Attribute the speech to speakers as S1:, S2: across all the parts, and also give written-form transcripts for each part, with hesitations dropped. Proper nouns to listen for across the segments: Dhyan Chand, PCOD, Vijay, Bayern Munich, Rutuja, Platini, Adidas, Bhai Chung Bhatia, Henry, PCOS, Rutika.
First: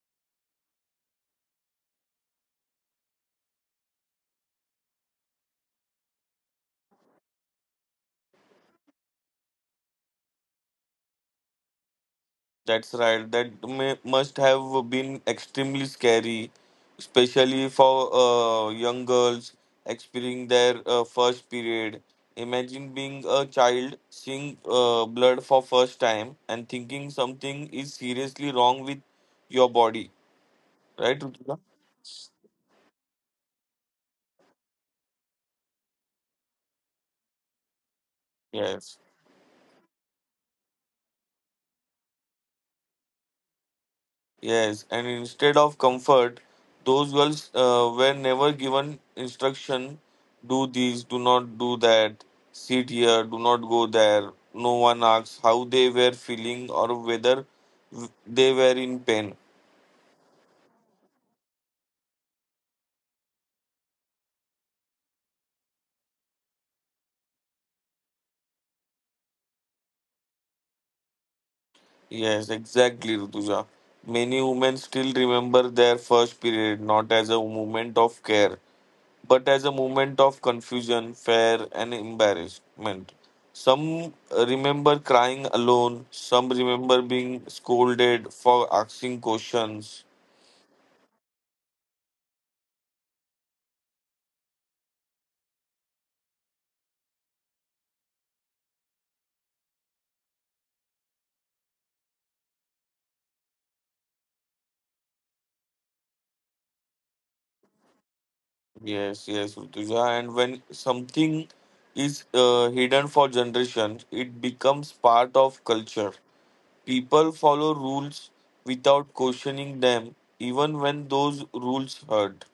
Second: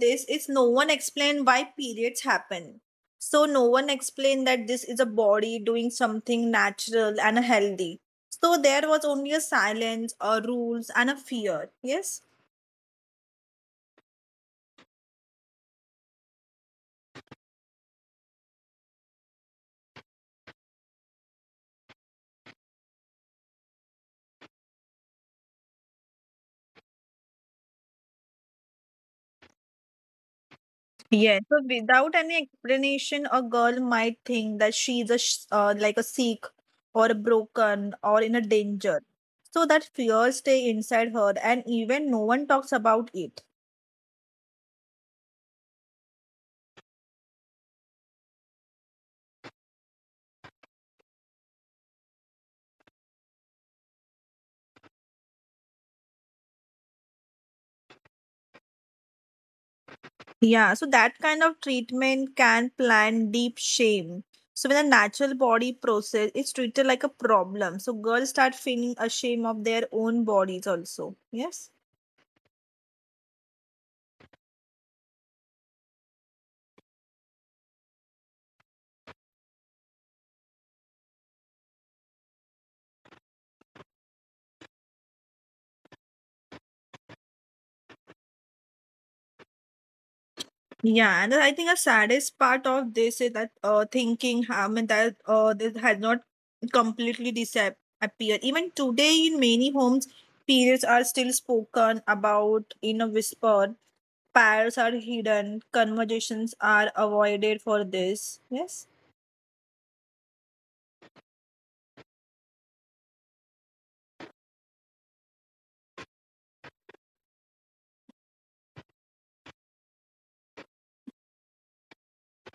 S1: this is no one explained why periods happen. So no one explained that this is a body doing something natural and healthy. So there was only a silence, a rules, and a fear. Yes.
S2: That's right. That must have been extremely scary, especially for young girls experiencing their first period. Imagine being a child, seeing blood for first time, and thinking something is seriously wrong with your body. Right,
S1: Yes,
S2: Rutika?
S1: so without any explanation, a girl might think that she is a like a sick or a broken or in a
S2: Yes.
S1: danger. So that fear stay inside her, and even no one talks about it.
S2: Yes, and instead of comfort, those girls were never given instruction, do this, do not do that, sit here, do not go there. No one asks how they were feeling or whether they were in pain.
S1: Yeah, so that kind of treatment can plant deep shame. So when a natural body process is treated like a problem, so girls start feeling ashamed of their own bodies also. Yes.
S2: Yes, exactly, Rutuja. Many women still remember their first period not as a moment of care but as a moment of confusion, fear, and embarrassment. Some remember crying alone, some remember being scolded for asking questions.
S1: Yeah, and I think the saddest part of this is that thinking, I mean, that this has not completely disappeared. Even today, in many homes, periods are still spoken about in a whisper. Pairs are hidden. Conversations are avoided for this. Yes.
S2: Yes, yes, Rutuja. And when something is hidden for generations, it becomes part of culture. People follow rules without questioning them, even when those rules hurt.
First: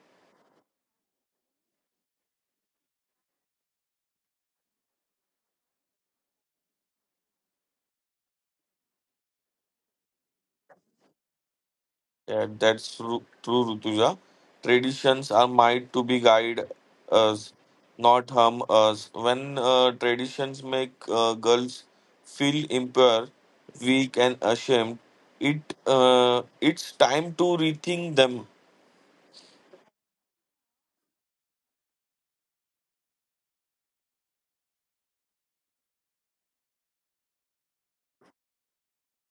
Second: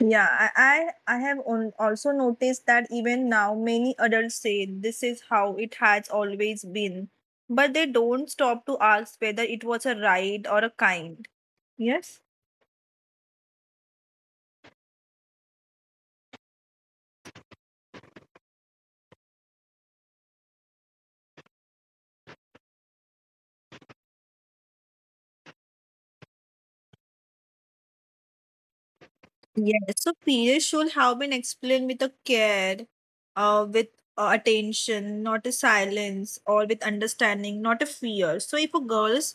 S1: Yeah, I have on, also noticed that even now many adults say this is how it has always been, but they don't stop to ask whether it was a right or a kind. Yes?
S2: Yeah, that's true, Rutuja. Traditions are meant to be guide us, not harm us. When traditions make girls feel impure, weak, and ashamed, it's time to rethink them.
S1: Yes. So periods should have been explained with a care, with attention, not a silence, or with understanding, not a fear. So if a girls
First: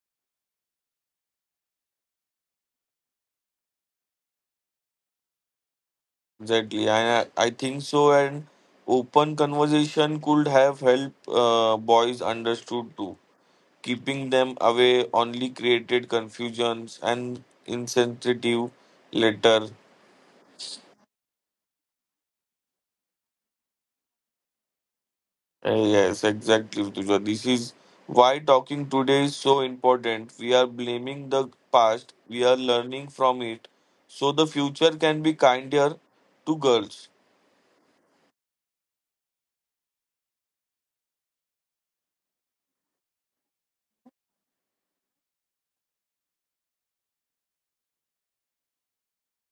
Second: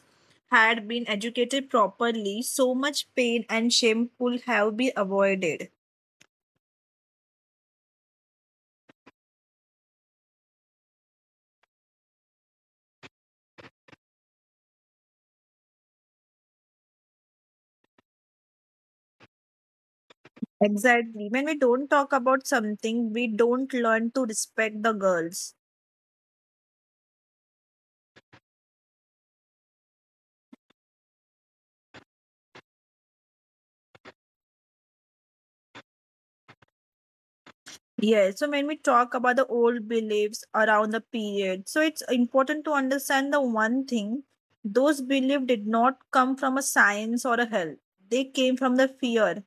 S1: had been educated properly, so much pain and shame could have been avoided.
S2: Exactly, I think so. And open conversation could have helped boys understood too. Keeping them away only created confusions and insensitive later.
S1: Exactly. When we don't talk about something, we don't learn to respect the girls.
S2: Yes, exactly, Rutuja. This is why talking today is so important. We are blaming the past, we are learning from it, so the future can be kinder to girls.
S1: Yeah. So when we talk about the old beliefs around the period, so it's important to understand the one thing those beliefs did not come from a science or a health. They came from the fear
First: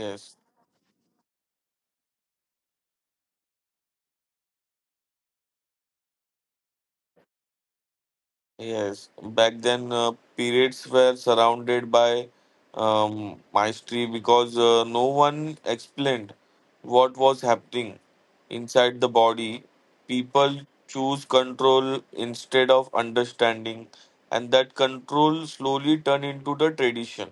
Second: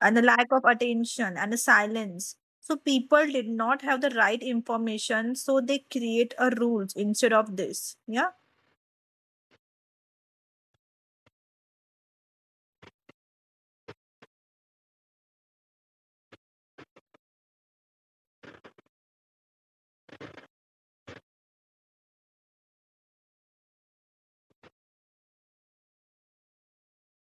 S1: and the lack of attention and the silence. So people did not have the right information, so they create a rules instead of this. Yeah.
S2: Yes, back then periods were surrounded by mystery because no one explained what was happening inside the body. People choose control instead of understanding, and that control slowly turned into the tradition.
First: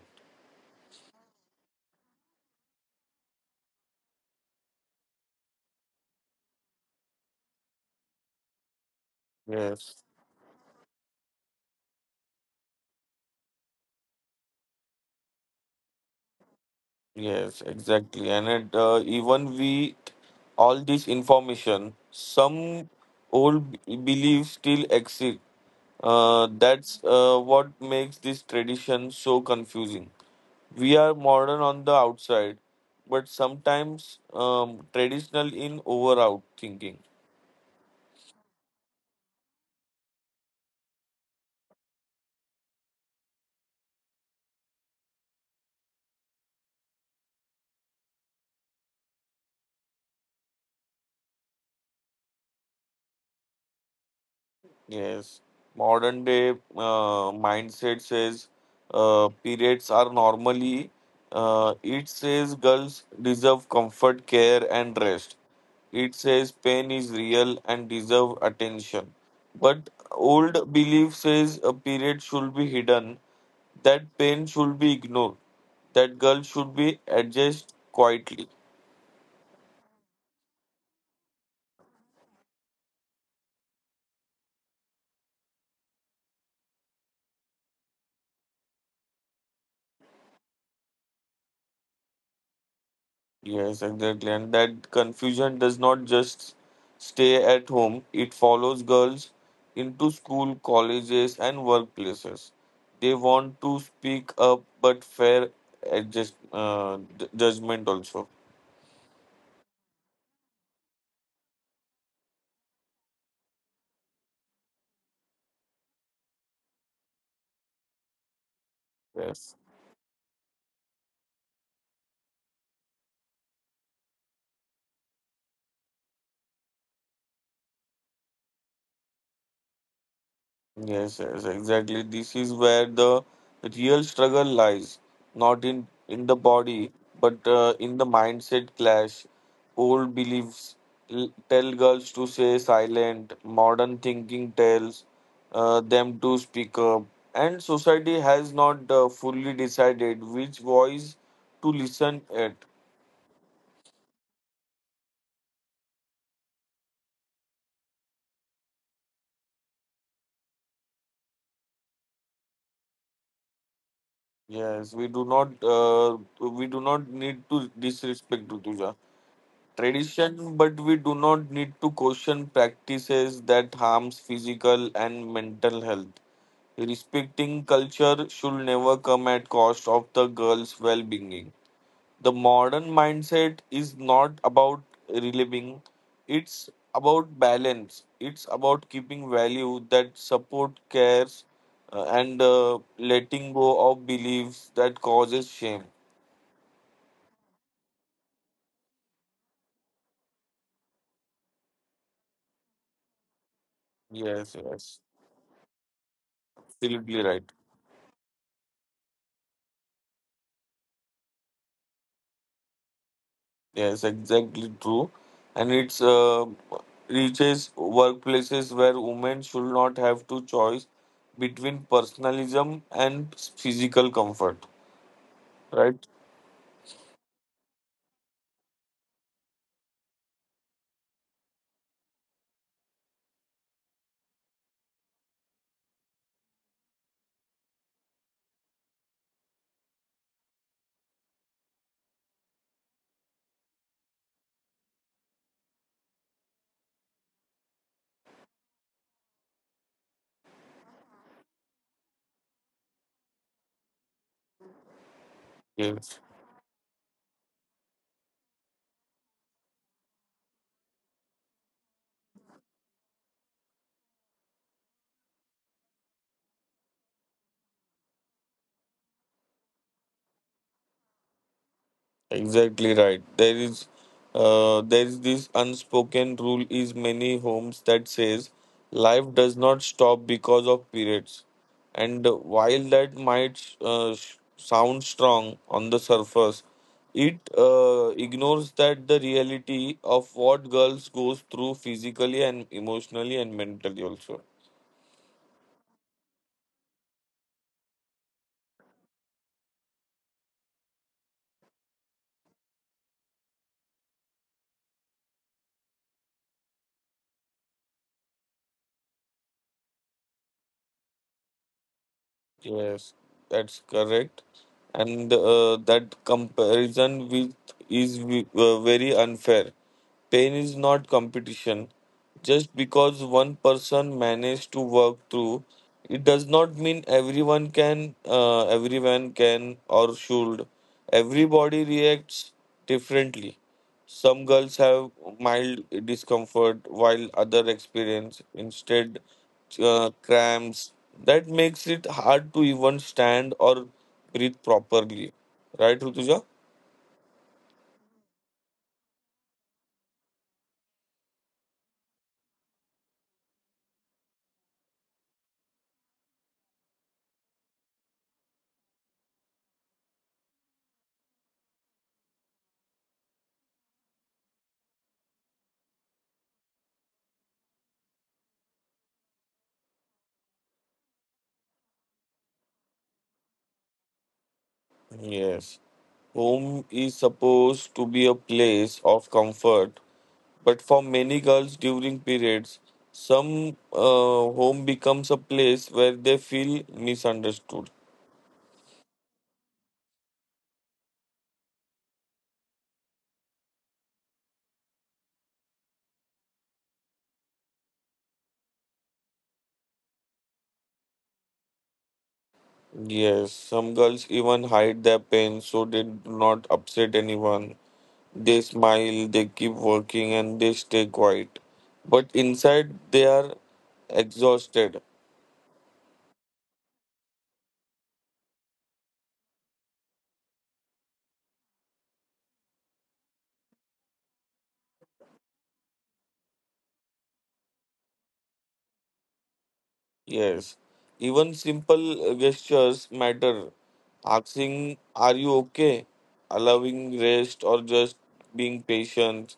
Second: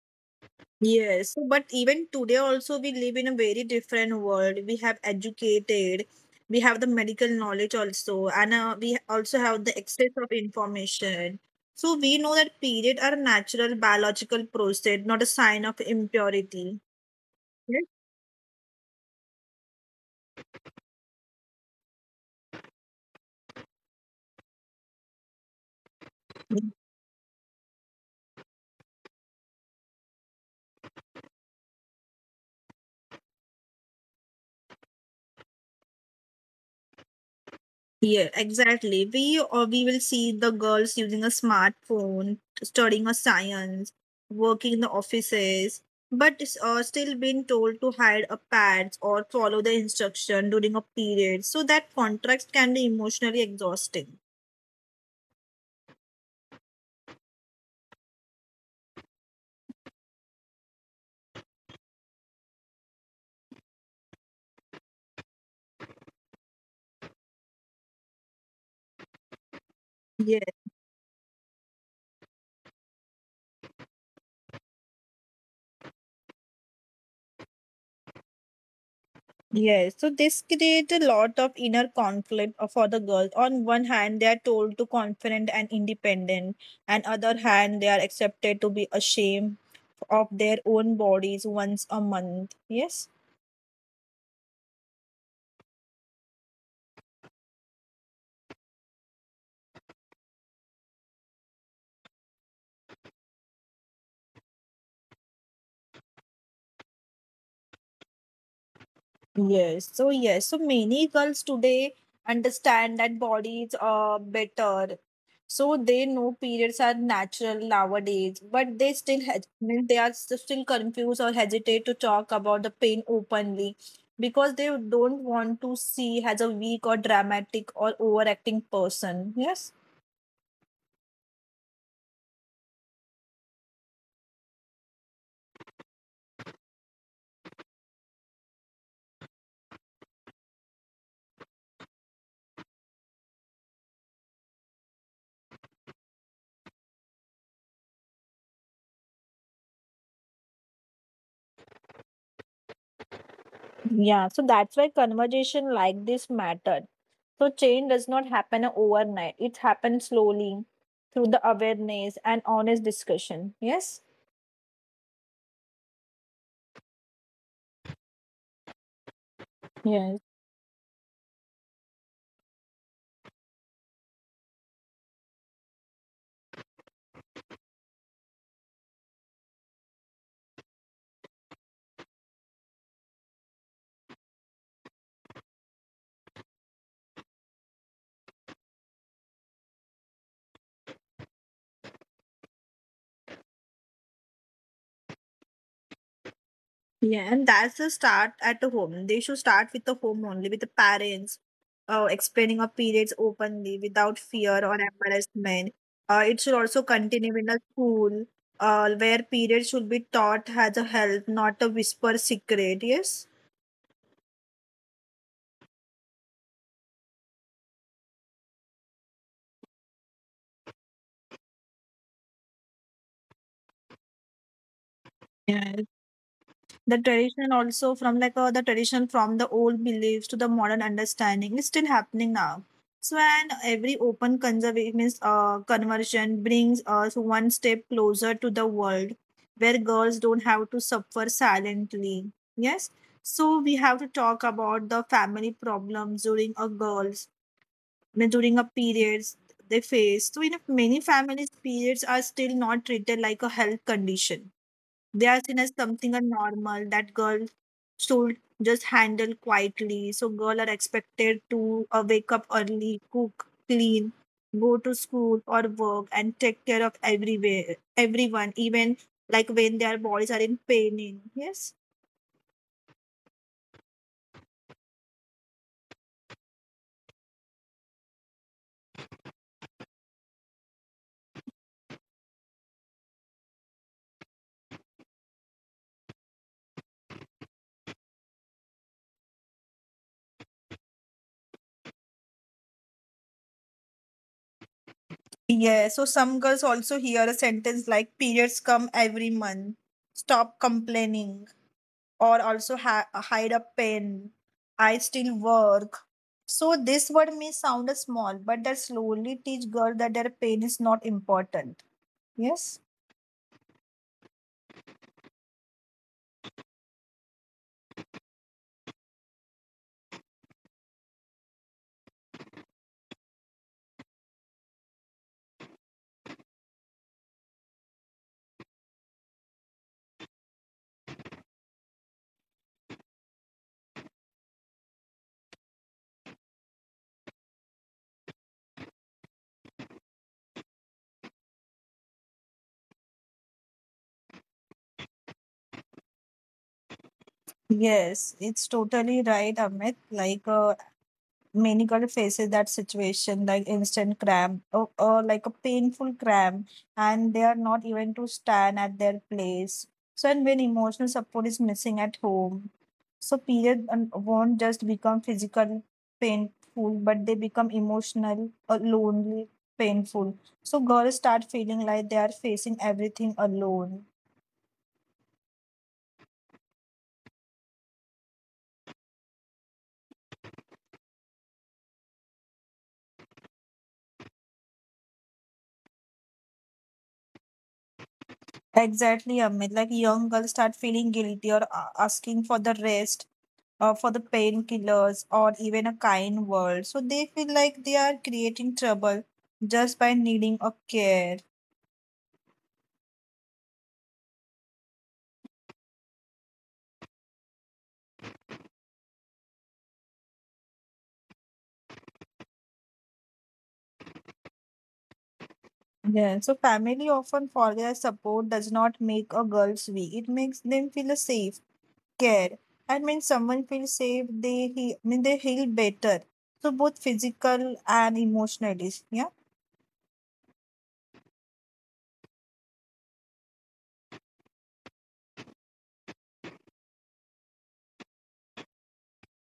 S1: Yes, so but even today also we live in a very different world. We have educated, we have the medical knowledge also, and we also have the
S2: Yes.
S1: access of information. So we know that period are a natural biological process, not a sign of impurity.
S2: Yes,
S1: Yes.
S2: exactly. And even with all this information, some old beliefs still exist. That's what makes this tradition so confusing. We are modern on the outside, but sometimes traditional in over out thinking.
S1: Yeah, exactly. We or we will see the girls using a smartphone, studying a science, working in the offices, but still being told to hide a pads or follow the instruction during a period. So that contrast can be emotionally exhausting.
S2: Yes, modern day mindset says periods are normally. It says girls deserve comfort, care, and rest. It says pain is real and deserve attention. But
S1: Yeah.
S2: old belief says a period should be hidden, that pain should be ignored, that girl should be adjusted quietly.
S1: Yes, so this creates a lot of inner conflict for the girls. On one hand, they are told to confident and independent, and other hand, they are accepted to be ashamed of their own bodies once a month. Yes.
S2: Yes, exactly. And that confusion does not just stay at home, it follows girls into school, colleges, and workplaces. They want to speak up, but fair adjust, judgment also.
S1: Yes, so yes, so many girls today understand that bodies are better. So they know periods are natural nowadays, but they still
S2: Yes.
S1: mean they are still confused or hesitate to talk about the pain openly because they don't want to see as a weak or dramatic or overacting person. Yes.
S2: Yes, yes, exactly. This is where the real struggle lies, not in the body, but in the mindset clash. Old beliefs tell girls to stay silent. Modern thinking tells them to speak up, and society has not fully decided which voice to listen at.
S1: Yeah, so that's why conversation like this matter. So change does not happen overnight. It happens slowly through the awareness and honest discussion. Yes?
S2: Yes, we do not. We do not need to disrespect Rutuja
S1: Yes.
S2: tradition, but we do not need to question practices that harms physical and mental health. Respecting culture should never come at cost of the girl's well-being. The modern mindset is not about reliving; it's about balance. It's about keeping value that support cares and letting go of beliefs that causes shame.
S1: Yeah, and that's the start at the home. They should start with the home only, with the parents, explaining our periods openly without
S2: Yes,
S1: fear or
S2: yes,
S1: embarrassment. It should also
S2: absolutely
S1: continue in
S2: right.
S1: a school, where periods should be taught as a health, not a whisper secret. Yes.
S2: Yes, exactly true. And it's reaches workplaces where women should not have to choice between personalism and physical comfort,
S1: Yes.
S2: right?
S1: The tradition also from the tradition from the old beliefs to the modern understanding is still happening now. So and every open conservation means conversion brings us one step closer to the world where girls don't have to suffer silently. Yes. So we have to talk about the family problems during a girls, I mean, during a periods they face. So in many families periods are still not treated like a health condition. They are seen as something a
S2: Yes.
S1: normal that girl should just handle quietly. So girls are expected to wake up early, cook, clean, go to school or work, and take care of everywhere everyone, even like when their bodies are in pain. Yes.
S2: Exactly right. There is this unspoken rule is many homes that says life does not stop because of periods, and while that might sound strong on the surface, it ignores that the reality of what girls goes through physically and emotionally and mentally also.
S1: Yeah, so some girls also hear a sentence like periods come every month, stop complaining, or also hide a pain, I still work. So this word may sound small, but that slowly teach girl that their pain is not important. Yes.
S2: Yes, that's correct. And that comparison with is very unfair. Pain is not competition. Just because one person managed to work through, it does not mean everyone can, everyone can or should. Everybody reacts differently. Some girls have mild discomfort while other experience instead cramps. That makes it hard to even stand or breathe properly. Right, Rutuja?
S1: Yes, it's totally right, Amit. Like, many girl faces that situation, like instant cramp or like a painful cramp, and they are not even to stand at their place. So, and when emotional support is missing at home, so period won't just become physical painful, but they become emotional, lonely, painful. So girls start feeling like they are facing everything alone.
S2: Yes. Home is supposed to be a place of comfort, but for many girls during periods, some home becomes a place where they feel misunderstood.
S1: Exactly, Amit. Like young girls start feeling guilty or asking for the rest, or for the painkillers, or even a kind word. So they feel like they are creating trouble just by needing a care.
S2: Yes, some girls even hide their pain so they do not upset anyone. They smile, they keep working, and they stay quiet. But inside, they are exhausted.
S1: Yeah. So family often forgets support does not make a girls weak. It makes them feel safe, care. And when someone feels safe, they he I mean they heal better. So both physical and emotionally. Yeah.
S2: Yes, even simple gestures matter. Asking, are you okay? Allowing rest or just being patient.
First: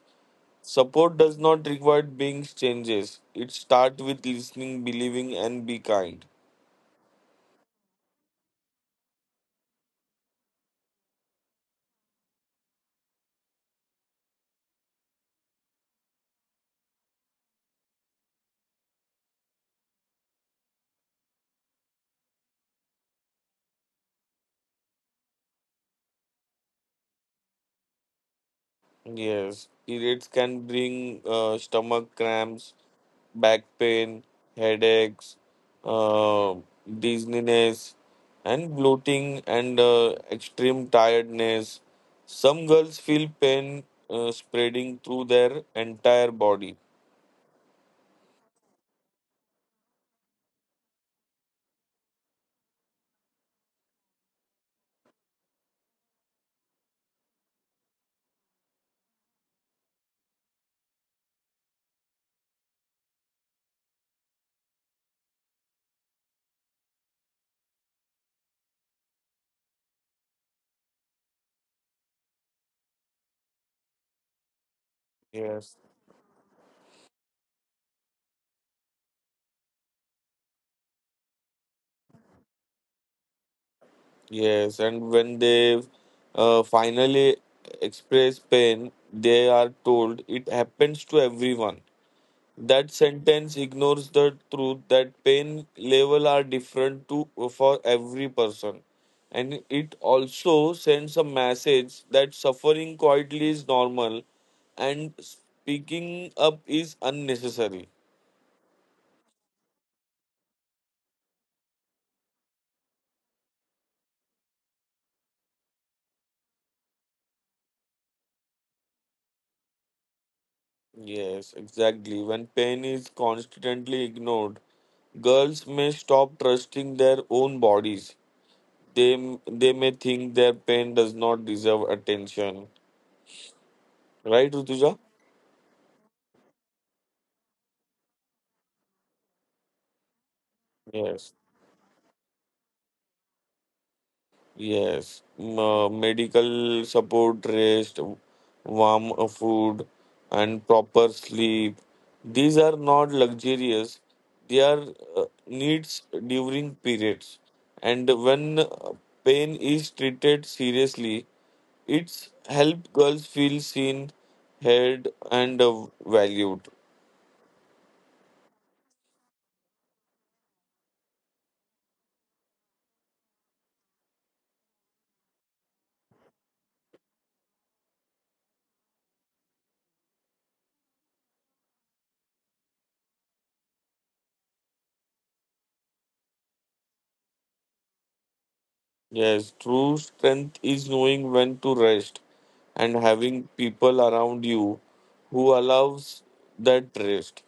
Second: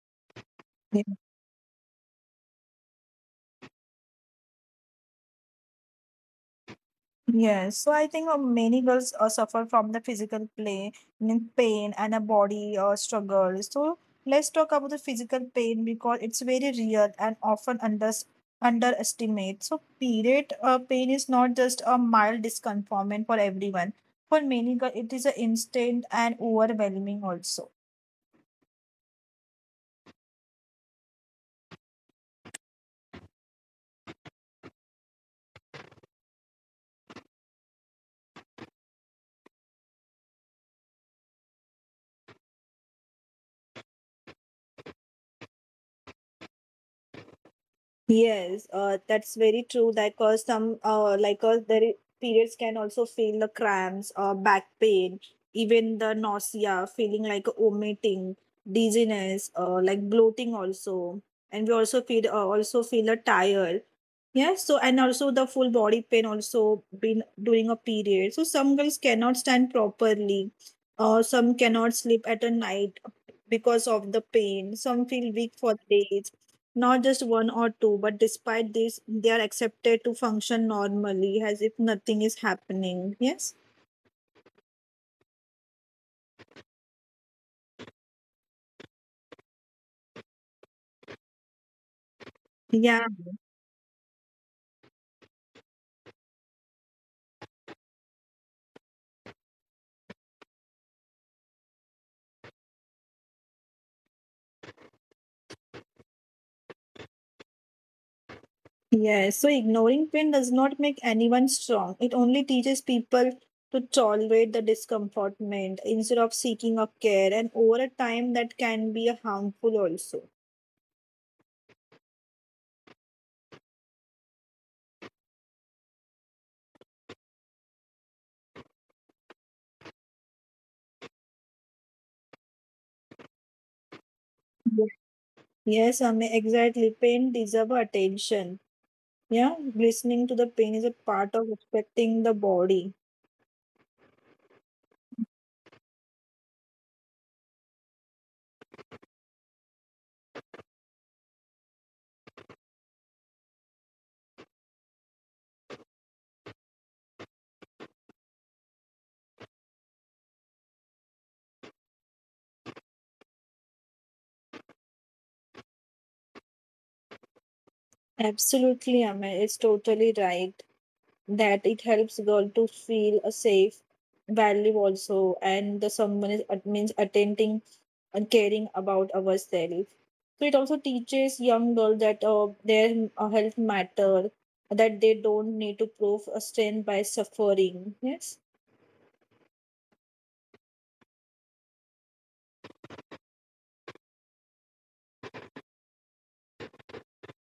S2: Support does not require being changes. It starts with listening, believing, and be kind.
S1: Yes, so I think many girls suffer from the physical play, mean pain and a body struggle. So let's talk about the physical pain because it's very real and often underestimated. So period pain is not just a mild discomfort for everyone. For many girls, it is an instant and overwhelming also.
S2: Yes, periods can bring stomach cramps, back pain, headaches, uh, dizziness, and bloating and extreme tiredness. Some girls feel pain spreading through their entire body.
S1: Yes, that's very true. Like, some periods can also feel the cramps, back pain, even the nausea, feeling like vomiting, dizziness, like bloating also, and we also feel a tired. Yeah, so and also the full body pain also been during a period. So some girls cannot stand properly, or some cannot sleep at a night because of the pain. Some feel weak for
S2: Yes.
S1: days, not just one or two, but despite this, they are accepted to function normally as if nothing is happening. Yes.
S2: Yes, and when they finally express pain, they are told it happens to everyone. That
S1: Yeah.
S2: sentence ignores the truth that pain level are different to for every person. And it also sends a message that suffering quietly is normal and speaking up is unnecessary.
S1: Yes, so ignoring pain does not make anyone strong. It only teaches people to tolerate the discomfortment instead of seeking a care, and over a time that can be harmful also.
S2: Yes, exactly. When pain is constantly ignored, girls may stop trusting their own bodies. They may think their pain does not deserve attention. Right,
S1: Yeah.
S2: Rutuja?
S1: Yes, I mean, exactly. Pain deserves attention. Yeah, listening to the pain is a part
S2: Yes.
S1: of respecting the body.
S2: Yes, medical support, rest, warm food, and proper sleep. These are not luxurious. They are needs during periods. And when pain is treated seriously, it's help girls feel seen, heard, and valued.
S1: Absolutely, I mean, it's totally right that it helps girl to feel a safe value also, and the someone is means attending and caring about ourselves. So it also teaches young girls that their health matter, that they don't need to prove a strength by suffering. Yes.
S2: Yes, true strength is knowing when to rest and having people around you who allows that rest,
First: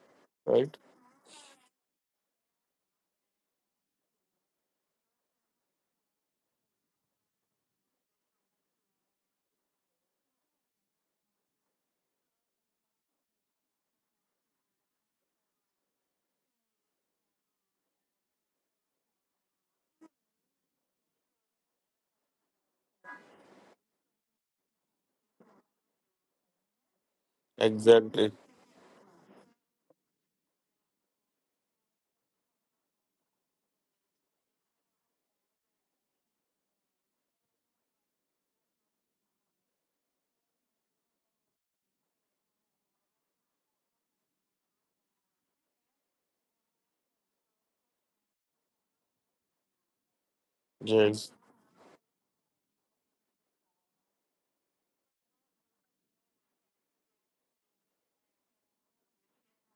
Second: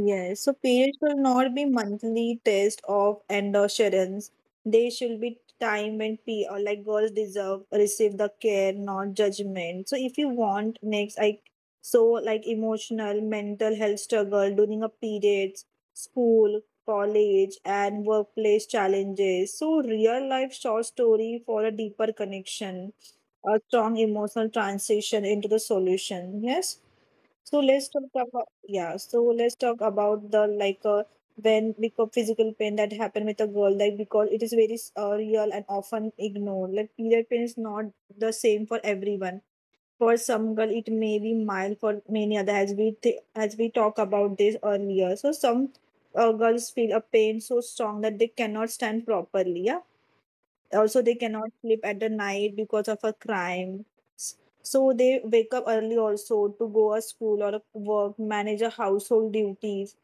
S1: Yes, so
S2: right?
S1: periods should not be monthly test of endurance. They should be time when p or like girls deserve receive the care, not judgment. So if you want next, I so like emotional, mental health struggle during a periods, school, college, and workplace challenges. So real life short story for a deeper connection, a strong emotional transition into the solution. Yes. So let's talk
S2: Exactly.
S1: about yeah. So let's talk about the when because physical pain that happened with a girl like because it is very real and often ignored. Like period pain is not the same for everyone. For some girl, it may be mild. For many other, as we talk about this earlier, so some girls feel a pain so strong that they cannot stand properly. Yeah, also, they cannot
S2: Yes.
S1: sleep at the night because of a crime. So they wake up early also to go a school or a work, manage a household duties,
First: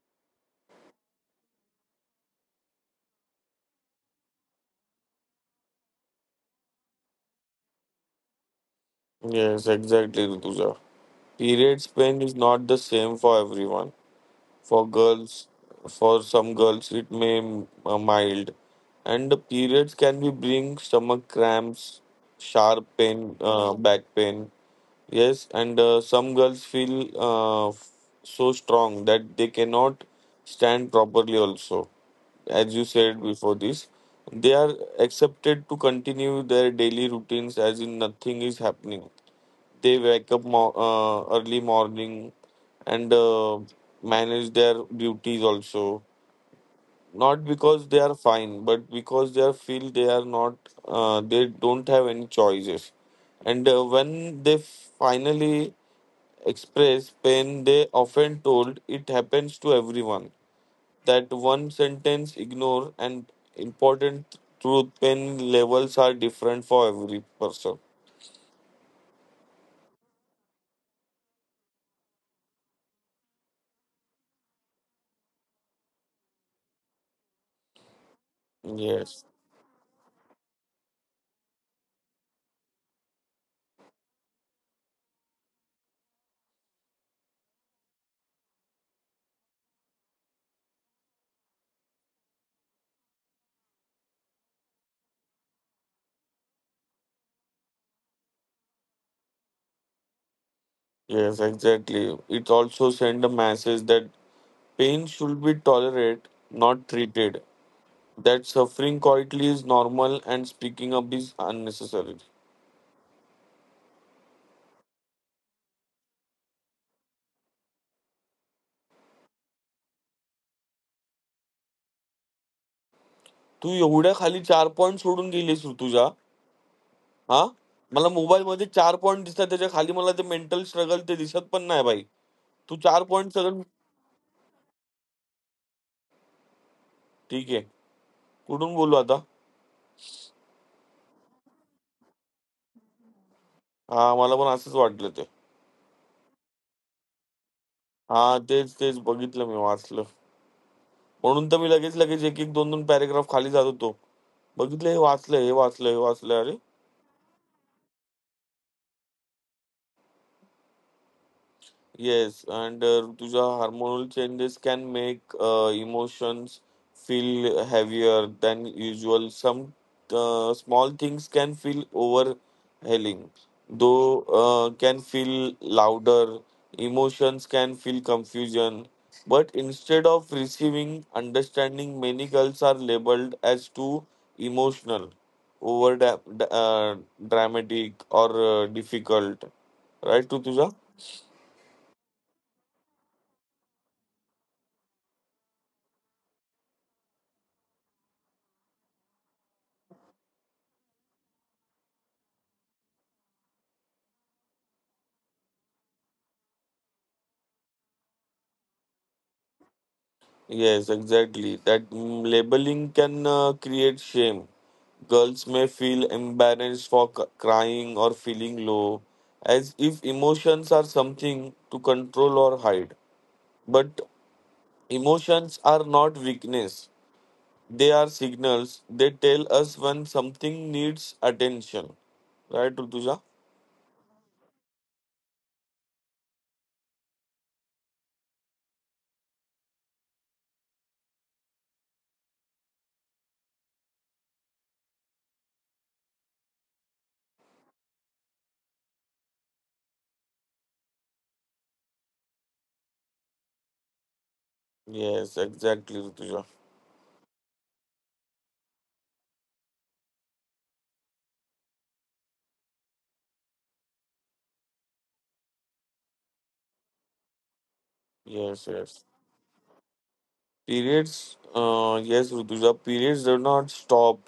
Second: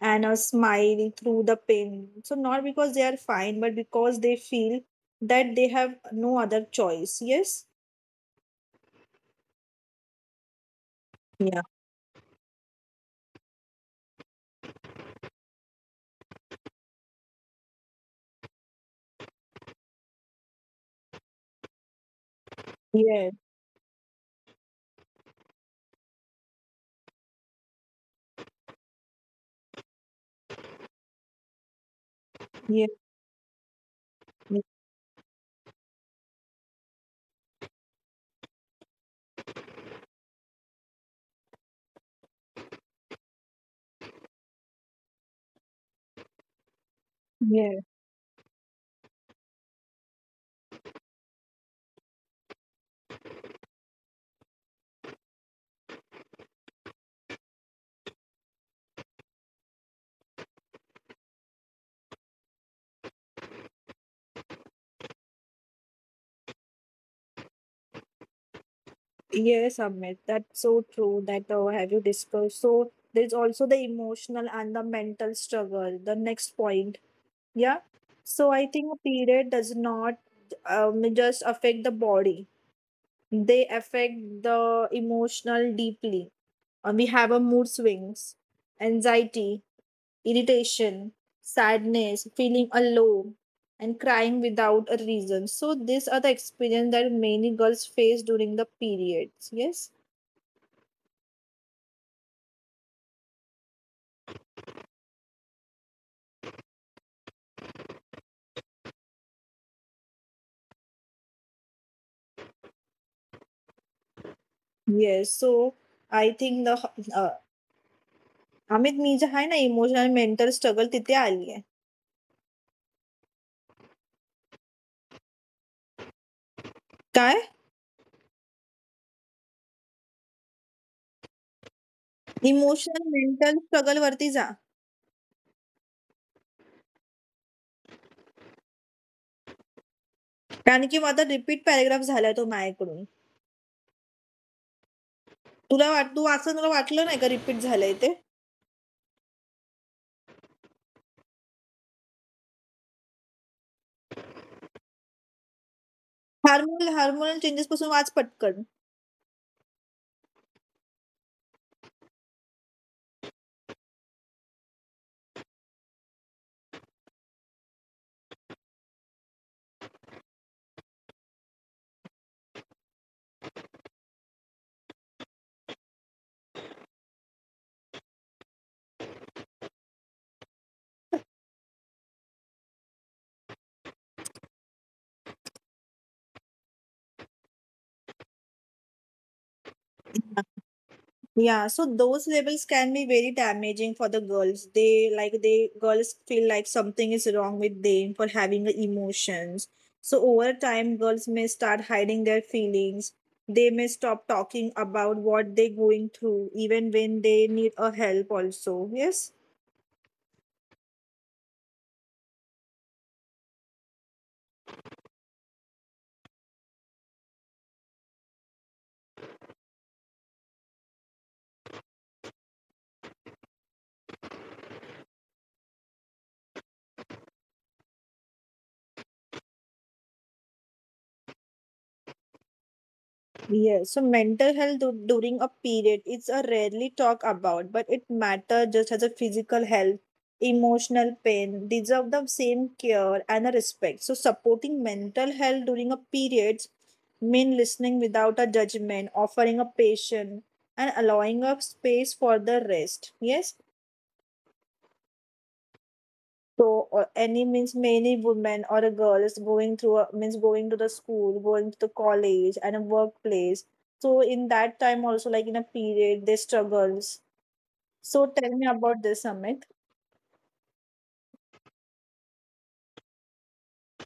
S1: and a smile through the pain. So not because they are fine, but because they feel that they have no other choice. Yes.
S2: Yes, exactly, Rituja.
S1: Yeah.
S2: Period pain is not the same for everyone. For girls, for some girls, it may mild, and the periods can be bring stomach cramps, sharp
S1: Yes.
S2: pain, back pain. Yes, and some girls feel so strong that they cannot stand properly, also. As
S1: Yes.
S2: you said before this, they
S1: Yes.
S2: are accepted to continue their daily routines as in nothing is happening. They wake up early morning and manage their duties also. Not because
S1: Yes.
S2: they are fine, but because they are feel they are not, they don't have any choices. And when they finally express pain, they often told it happens to everyone. That one sentence ignore an important truth pain levels are different for every person.
S1: Yes, Amit, that's so true that have you discussed. So there's also the emotional and the mental struggle, the next point. Yeah. So I think a
S2: Yes,
S1: period does not just affect the body. They affect the emotional deeply. We have a mood swings, anxiety, irritation, sadness, feeling alone, and crying without a reason. So these are the experience that many girls face during the periods. Yes.
S2: yes, exactly. It also send a message that pain should be tolerated, not treated. That suffering quietly is normal and speaking up is unnecessary.
S1: Yes. So I think the uh, Amit मी जे आहे ना emotional mental struggle तिथे आली आहे
S2: तू एवढ्या खाली चार point सोडून गेलीस ऋतुजा हां?
S1: काय
S2: मला मोबाईलमध्ये 4 पॉइंट दिसतात. त्याच्या खाली मला ते मेंटल स्ट्रगल ते दिसत पण नाही भाई. तू 4 पॉइंट
S1: इमोशनल,
S2: सगळं
S1: मेंटल स्ट्रगलवरती जा.
S2: ठीक आहे. कुठून बोलू आता?
S1: कारण की माझा रिपीट पॅराग्राफ झालाय तो माझ्याकडून.
S2: हां, मला पण असंच वाटलं ते.
S1: तुला वाट तू असं तुला वाटलं नाही का रिपीट झालंय ते?
S2: हां, तेच, बघितलं मी वाचलं. म्हणून तर मी लगेच, 1-1, 2-2 पॅराग्राफ खाली जात होतो. बघितलं हे वाचलं, हे वाचलं, हे वाचलं. अरे!
S1: हार्मोनल हार्मोनल चेंजेस पासून वाच पटकन.
S2: Yes, and Rutuja, hormonal changes can make emotions feel heavier than usual. Some small things can feel overwhelming, though can feel louder. Emotions can feel confusion, but instead of receiving understanding, many girls are labeled as too emotional, over dramatic, or difficult. Right, Rutuja?
S1: Yeah so those labels can be very damaging for the girls. They like they girls feel like something is wrong with them for having a emotions. So over time girls may start hiding their feelings. They may stop talking about what they going through even when they need a help also. Yes.
S2: Yes, exactly. That labeling can create shame. Girls may feel embarrassed for crying or feeling low, as if emotions are something to control or hide. But emotions are not weakness, they are signals. They tell us when something needs attention. Right, Rutuja?
S1: Yeah, so mental health during a period, it's a rarely talk about, but it matter just as a physical health, emotional pain, deserve the same care and a respect. So supporting mental health during a period mean listening without a judgment, offering a patient and allowing a space for the rest. Yes,
S2: Yes, exactly, Rutuja.
S1: so or any means many women or a girl is going through a, means going to the school, going to the college and a workplace. So in that time also like in a period they struggles. So
S2: Yes,
S1: tell me
S2: yes.
S1: about this, Amit.
S2: Rutuja, periods do not stop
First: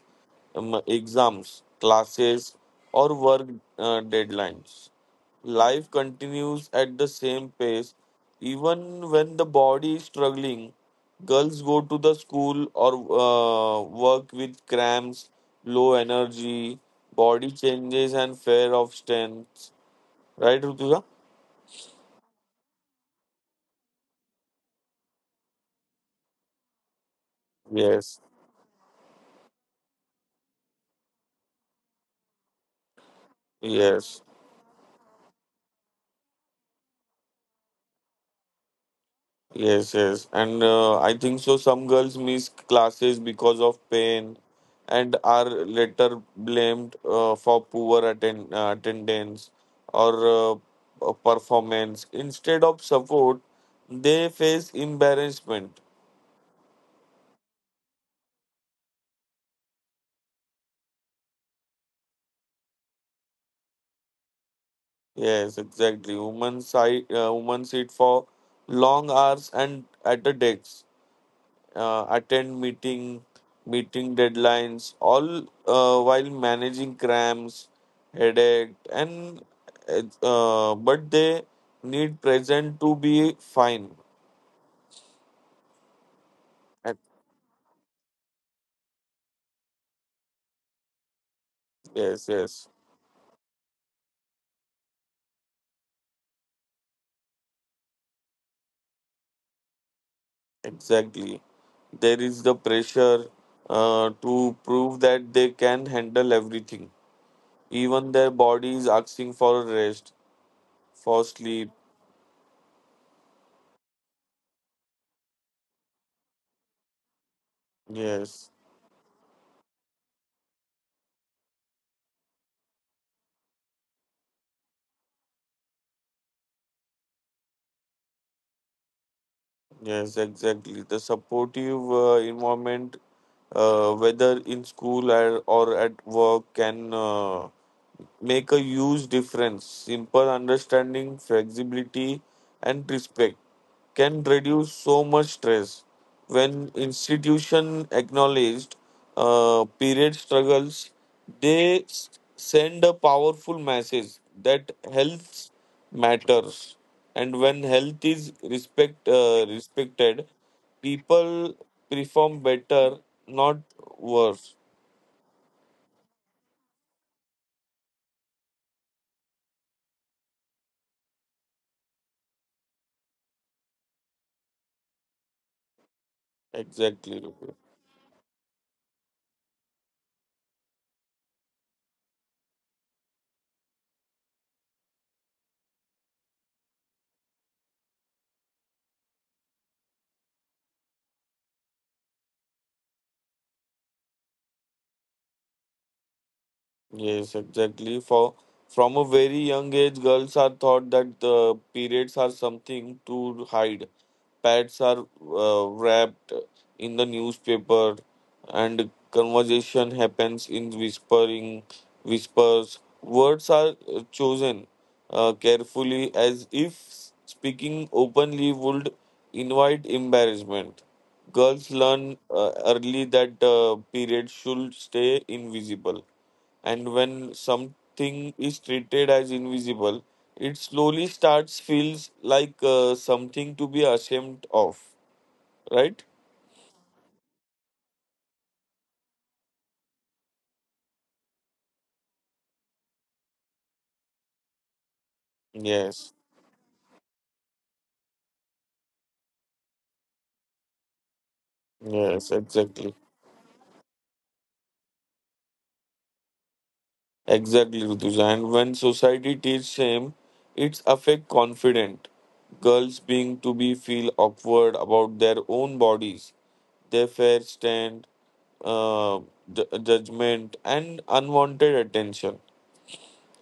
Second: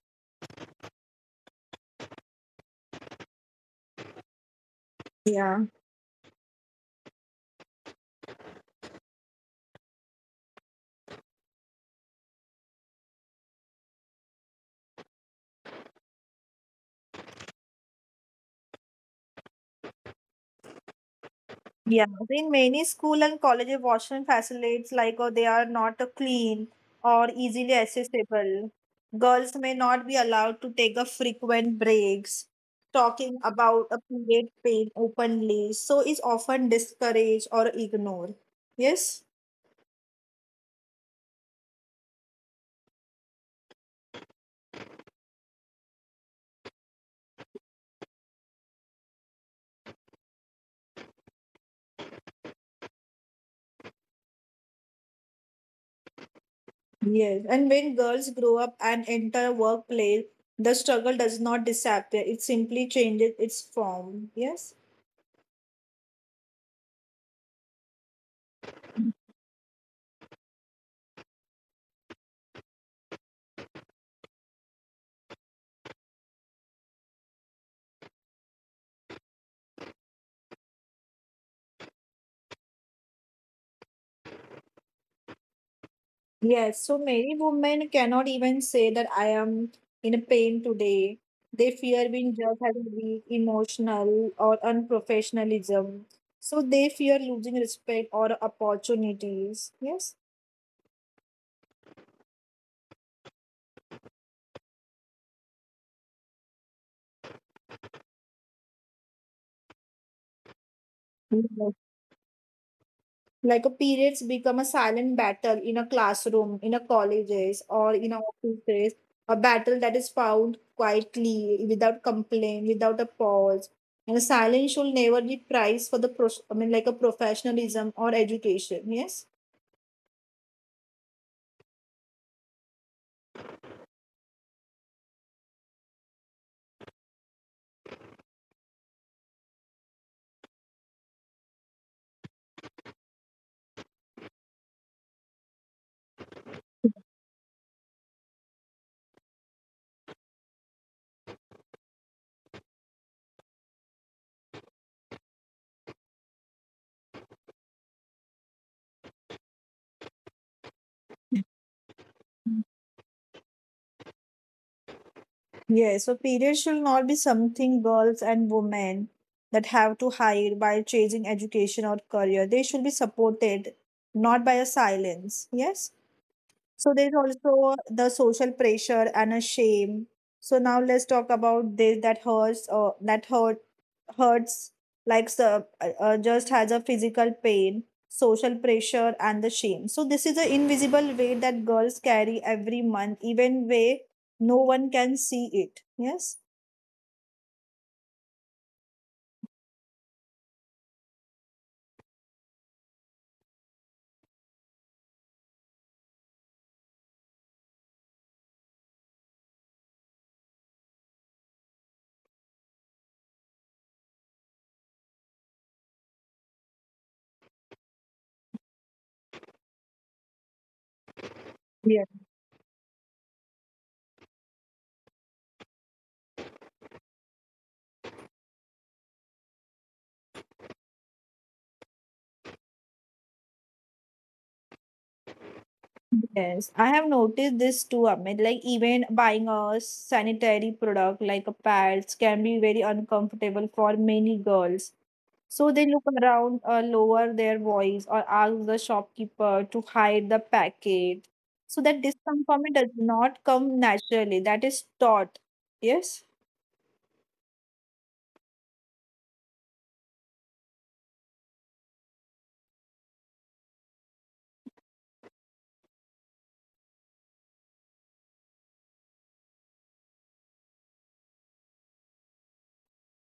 S2: exams, classes, or work deadlines.
S1: Yeah.
S2: Life continues at the same pace, even when the body is struggling. Girls go to the school or work with cramps, low energy, body changes, and fear of strength. Right, Rutuja?
S1: Yeah, in many school and colleges, washroom facilities like they are not clean or easily
S2: Yes,
S1: accessible. Girls may not be allowed to take a frequent breaks. Talking about a
S2: yes.
S1: period pain openly, so is often discouraged or ignored. Yes,
S2: Yes. And I think so some girls miss classes because of pain and are later blamed for poor attendance or performance. Instead of support, they face embarrassment.
S1: yes. And when girls grow up and enter workplace, the struggle does not disappear. It simply changes its form. Yes.
S2: Yes, exactly. Women sit for long hours and at the decks attend meeting deadlines all while managing cramps headache and but they need present to be fine.
S1: Yes,
S2: Ac-
S1: so many women cannot even say that I am in a pain today. They fear
S2: yes,
S1: being judged
S2: yes,
S1: as weak, emotional, or unprofessionalism. So they fear losing respect or opportunities. Yes.
S2: exactly, there is the pressure to prove that they can handle everything even their body is asking for rest for sleep.
S1: Like a periods become a silent battle in a classroom, in a colleges, or in a
S2: Yes.
S1: offices, a battle that is found quietly, without complaint, without a pause. And a silence should never be prized for the I mean like a professionalism or education. Yes.
S2: Yes, exactly. The supportive environment, whether in school or at work, can make a huge difference. Simple understanding, flexibility, and respect can reduce so much stress. When institution acknowledged period struggles, they send a powerful message that health matters, and when health is respected, people perform better, not worse.
S1: Yes, so periods should not be something girls and women that have to hide by chasing education or career. They should be supported, not by a silence. Yes. So there's
S2: Exactly.
S1: also the social pressure and a shame. So now let's talk about this that hurts or that hurts like so, just has a physical pain, social pressure and the shame. So this is the invisible weight that girls carry every month, even way no one can see it. Yes.
S2: Yes, exactly. For from a very young age, girls are taught that the periods are something to hide. Pads are wrapped in the newspaper, and conversation happens in whispering whispers. Words are chosen carefully as if speaking openly would invite embarrassment. Girls
S1: Yeah.
S2: learn early that periods should stay invisible, and when something is treated as invisible, it slowly starts feels like something to be ashamed of, right?
S1: Yes, I have noticed this too, Amit. Like even buying a sanitary product like a pads can be very uncomfortable for many girls. So they look
S2: Yes,
S1: around, lower their voice, or ask the shopkeeper to hide the packet. So that
S2: yes,
S1: discomfort
S2: exactly,
S1: does not come naturally. That is taught. Yes.
S2: exactly, Rutuja. And when society teaches shame, it's affect confident. Girls being to be feel awkward about their own bodies, their fair stand, uh, judgment, and unwanted attention.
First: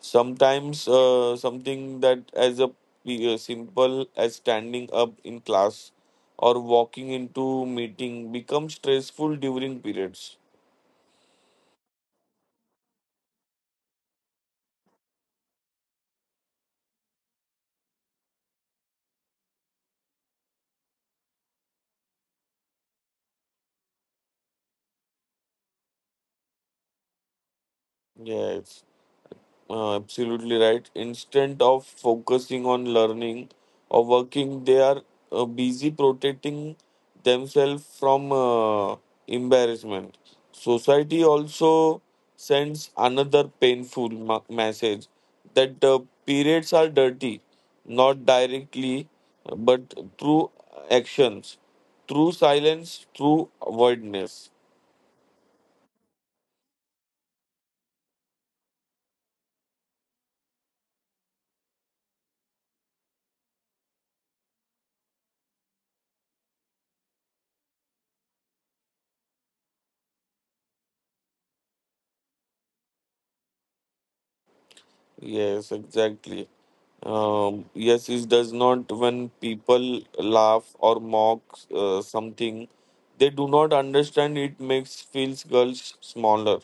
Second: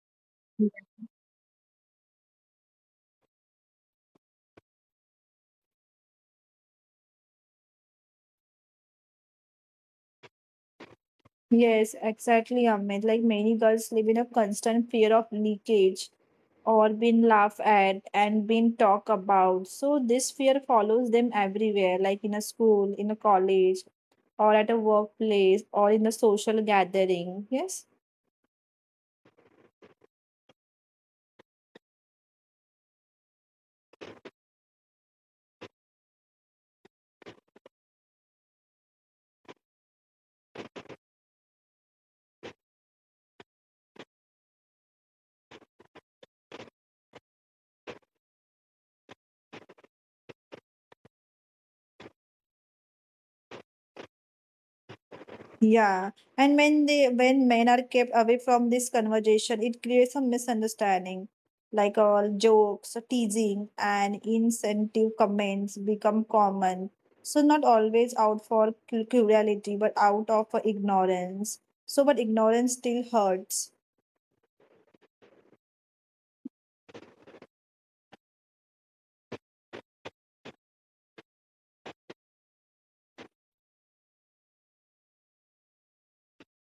S2: Sometimes something that as a simple as standing up in class or walking into meeting becomes stressful during periods.
S1: Yes, exactly, Amit. Like many girls live in a constant fear of leakage or being laughed at and being talked about. So this fear follows them everywhere, like in a school, in a college, or at a workplace, or in a social gathering. Yes.
S2: Yes. Absolutely right. Instead of focusing on learning or working, they are busy protecting themselves from embarrassment. Society also sends another painful message that periods are dirty, not directly, but through actions, through silence, through avoidance.
S1: Yeah, and when men are kept away from this conversation, it creates a misunderstanding. Like all jokes, teasing, and insensitive comments become common. So not always out for cruelty, but out of ignorance. So, but ignorance still hurts.
S2: Yes, exactly. Yes, it does not when people laugh or mock something, they do not understand. It makes feels girls smaller.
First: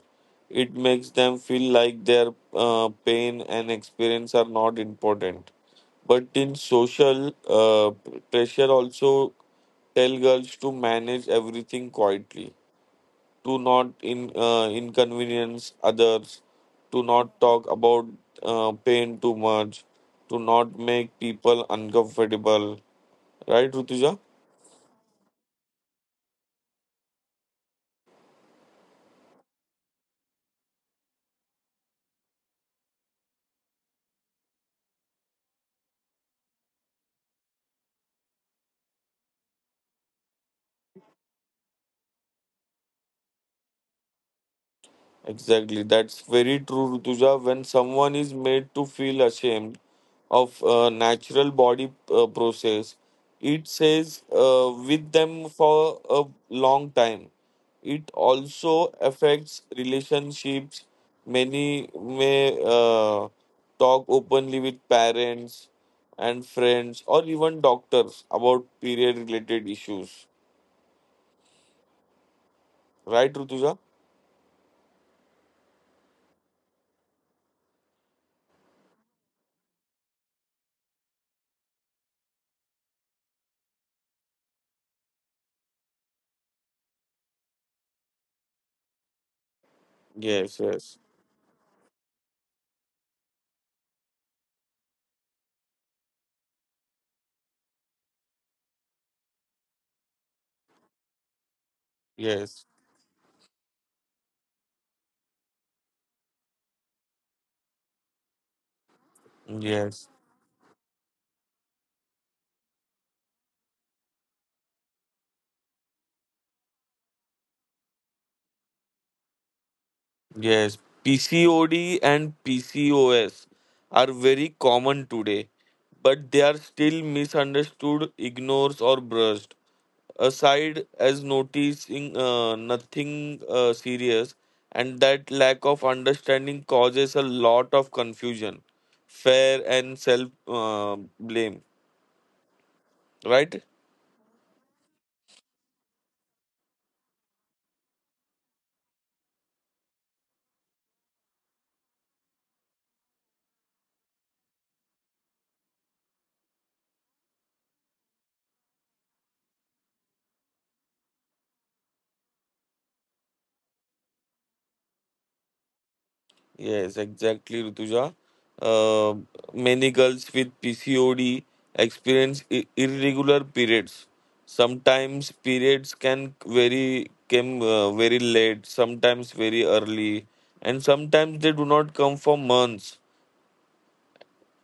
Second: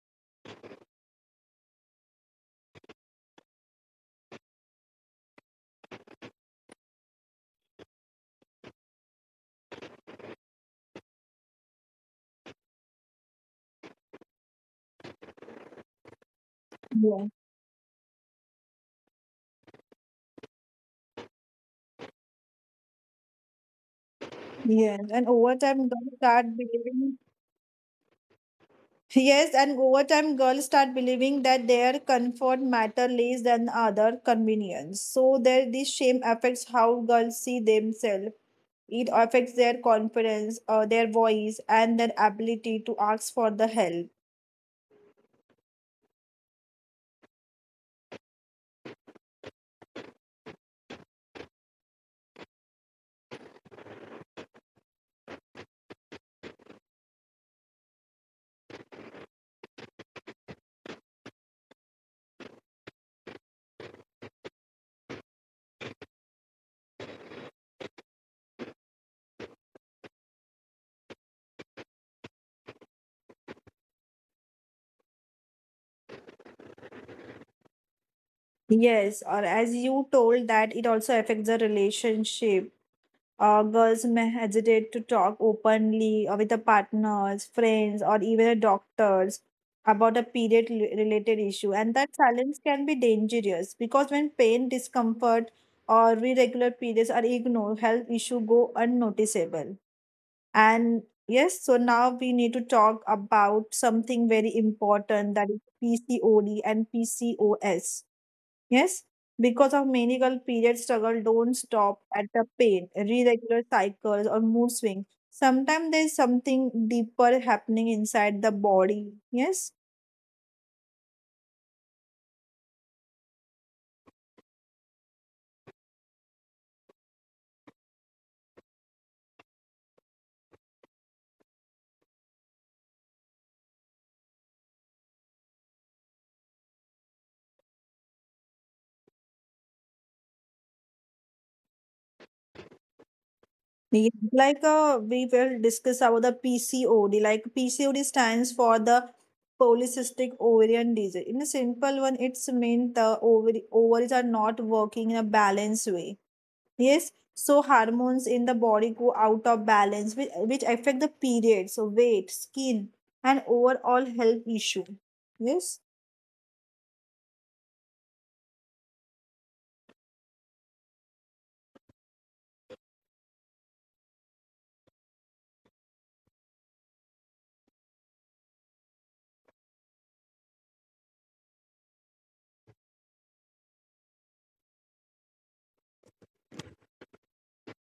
S2: It makes them feel like their pain and experience are not important. But in social pressure, also tell girls to manage everything quietly to not inconvenience others,
S1: Yeah.
S2: to not talk about pain too much, to not make people uncomfortable. Right,
S1: Yes, and
S2: Rutuja?
S1: over time, girls start believing Yes, and over time, girls start believing that their comfort matter less than other convenience. So there, this shame affects how girls see themselves. It affects their confidence, their voice, and their ability to ask for the help.
S2: Exactly, that's very true, Rutuja. When someone is made to feel ashamed of natural body process, it stays with them for a long time. It also affects relationships. Many may talk openly with parents and friends, or even doctors about period-related issues. Right, Rutuja?
S1: Yes, or as you told that it also affects the relationship. Girls may hesitate to talk openly or with their partners, friends, or even their doctors about a period related issue. And that silence can be dangerous
S2: Yes,
S1: because when
S2: yes,
S1: pain, discomfort, or irregular periods are ignored, health issues go unnoticeable. And yes, so now we need to talk about something very important that is
S2: yes,
S1: PCOD and PCOS. Yes, because of menopausal period struggle don't stop at the pain,
S2: yes.
S1: irregular cycles or mood swings. Sometimes there's something deeper happening inside the body. Yes.
S2: Yes, PCOD and PCOS are very common today, but they are still misunderstood, ignored, or brushed aside as noticing nothing serious, and that lack of understanding causes a lot of confusion, fear, and self
S1: Yeah, like
S2: blame.
S1: we will discuss about the
S2: Right?
S1: PCOD. Like PCOD stands for the polycystic ovarian disease. In a simple one, it's mean the ovary ovaries are not working in a balanced way. Yes, so hormones in the body go out of balance, which affect the periods, so weight, skin, and overall health issue. Yes.
S2: Yes, exactly, Rutuja. Uh, many girls with PCOD experience irregular periods. Sometimes periods can very come very late, sometimes very early, and sometimes they do not come for months.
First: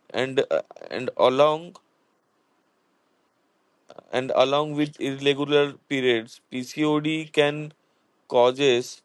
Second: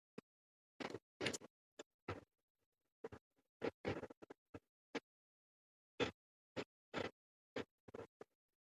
S2: And uh, and along and along with irregular periods, PCOD can causes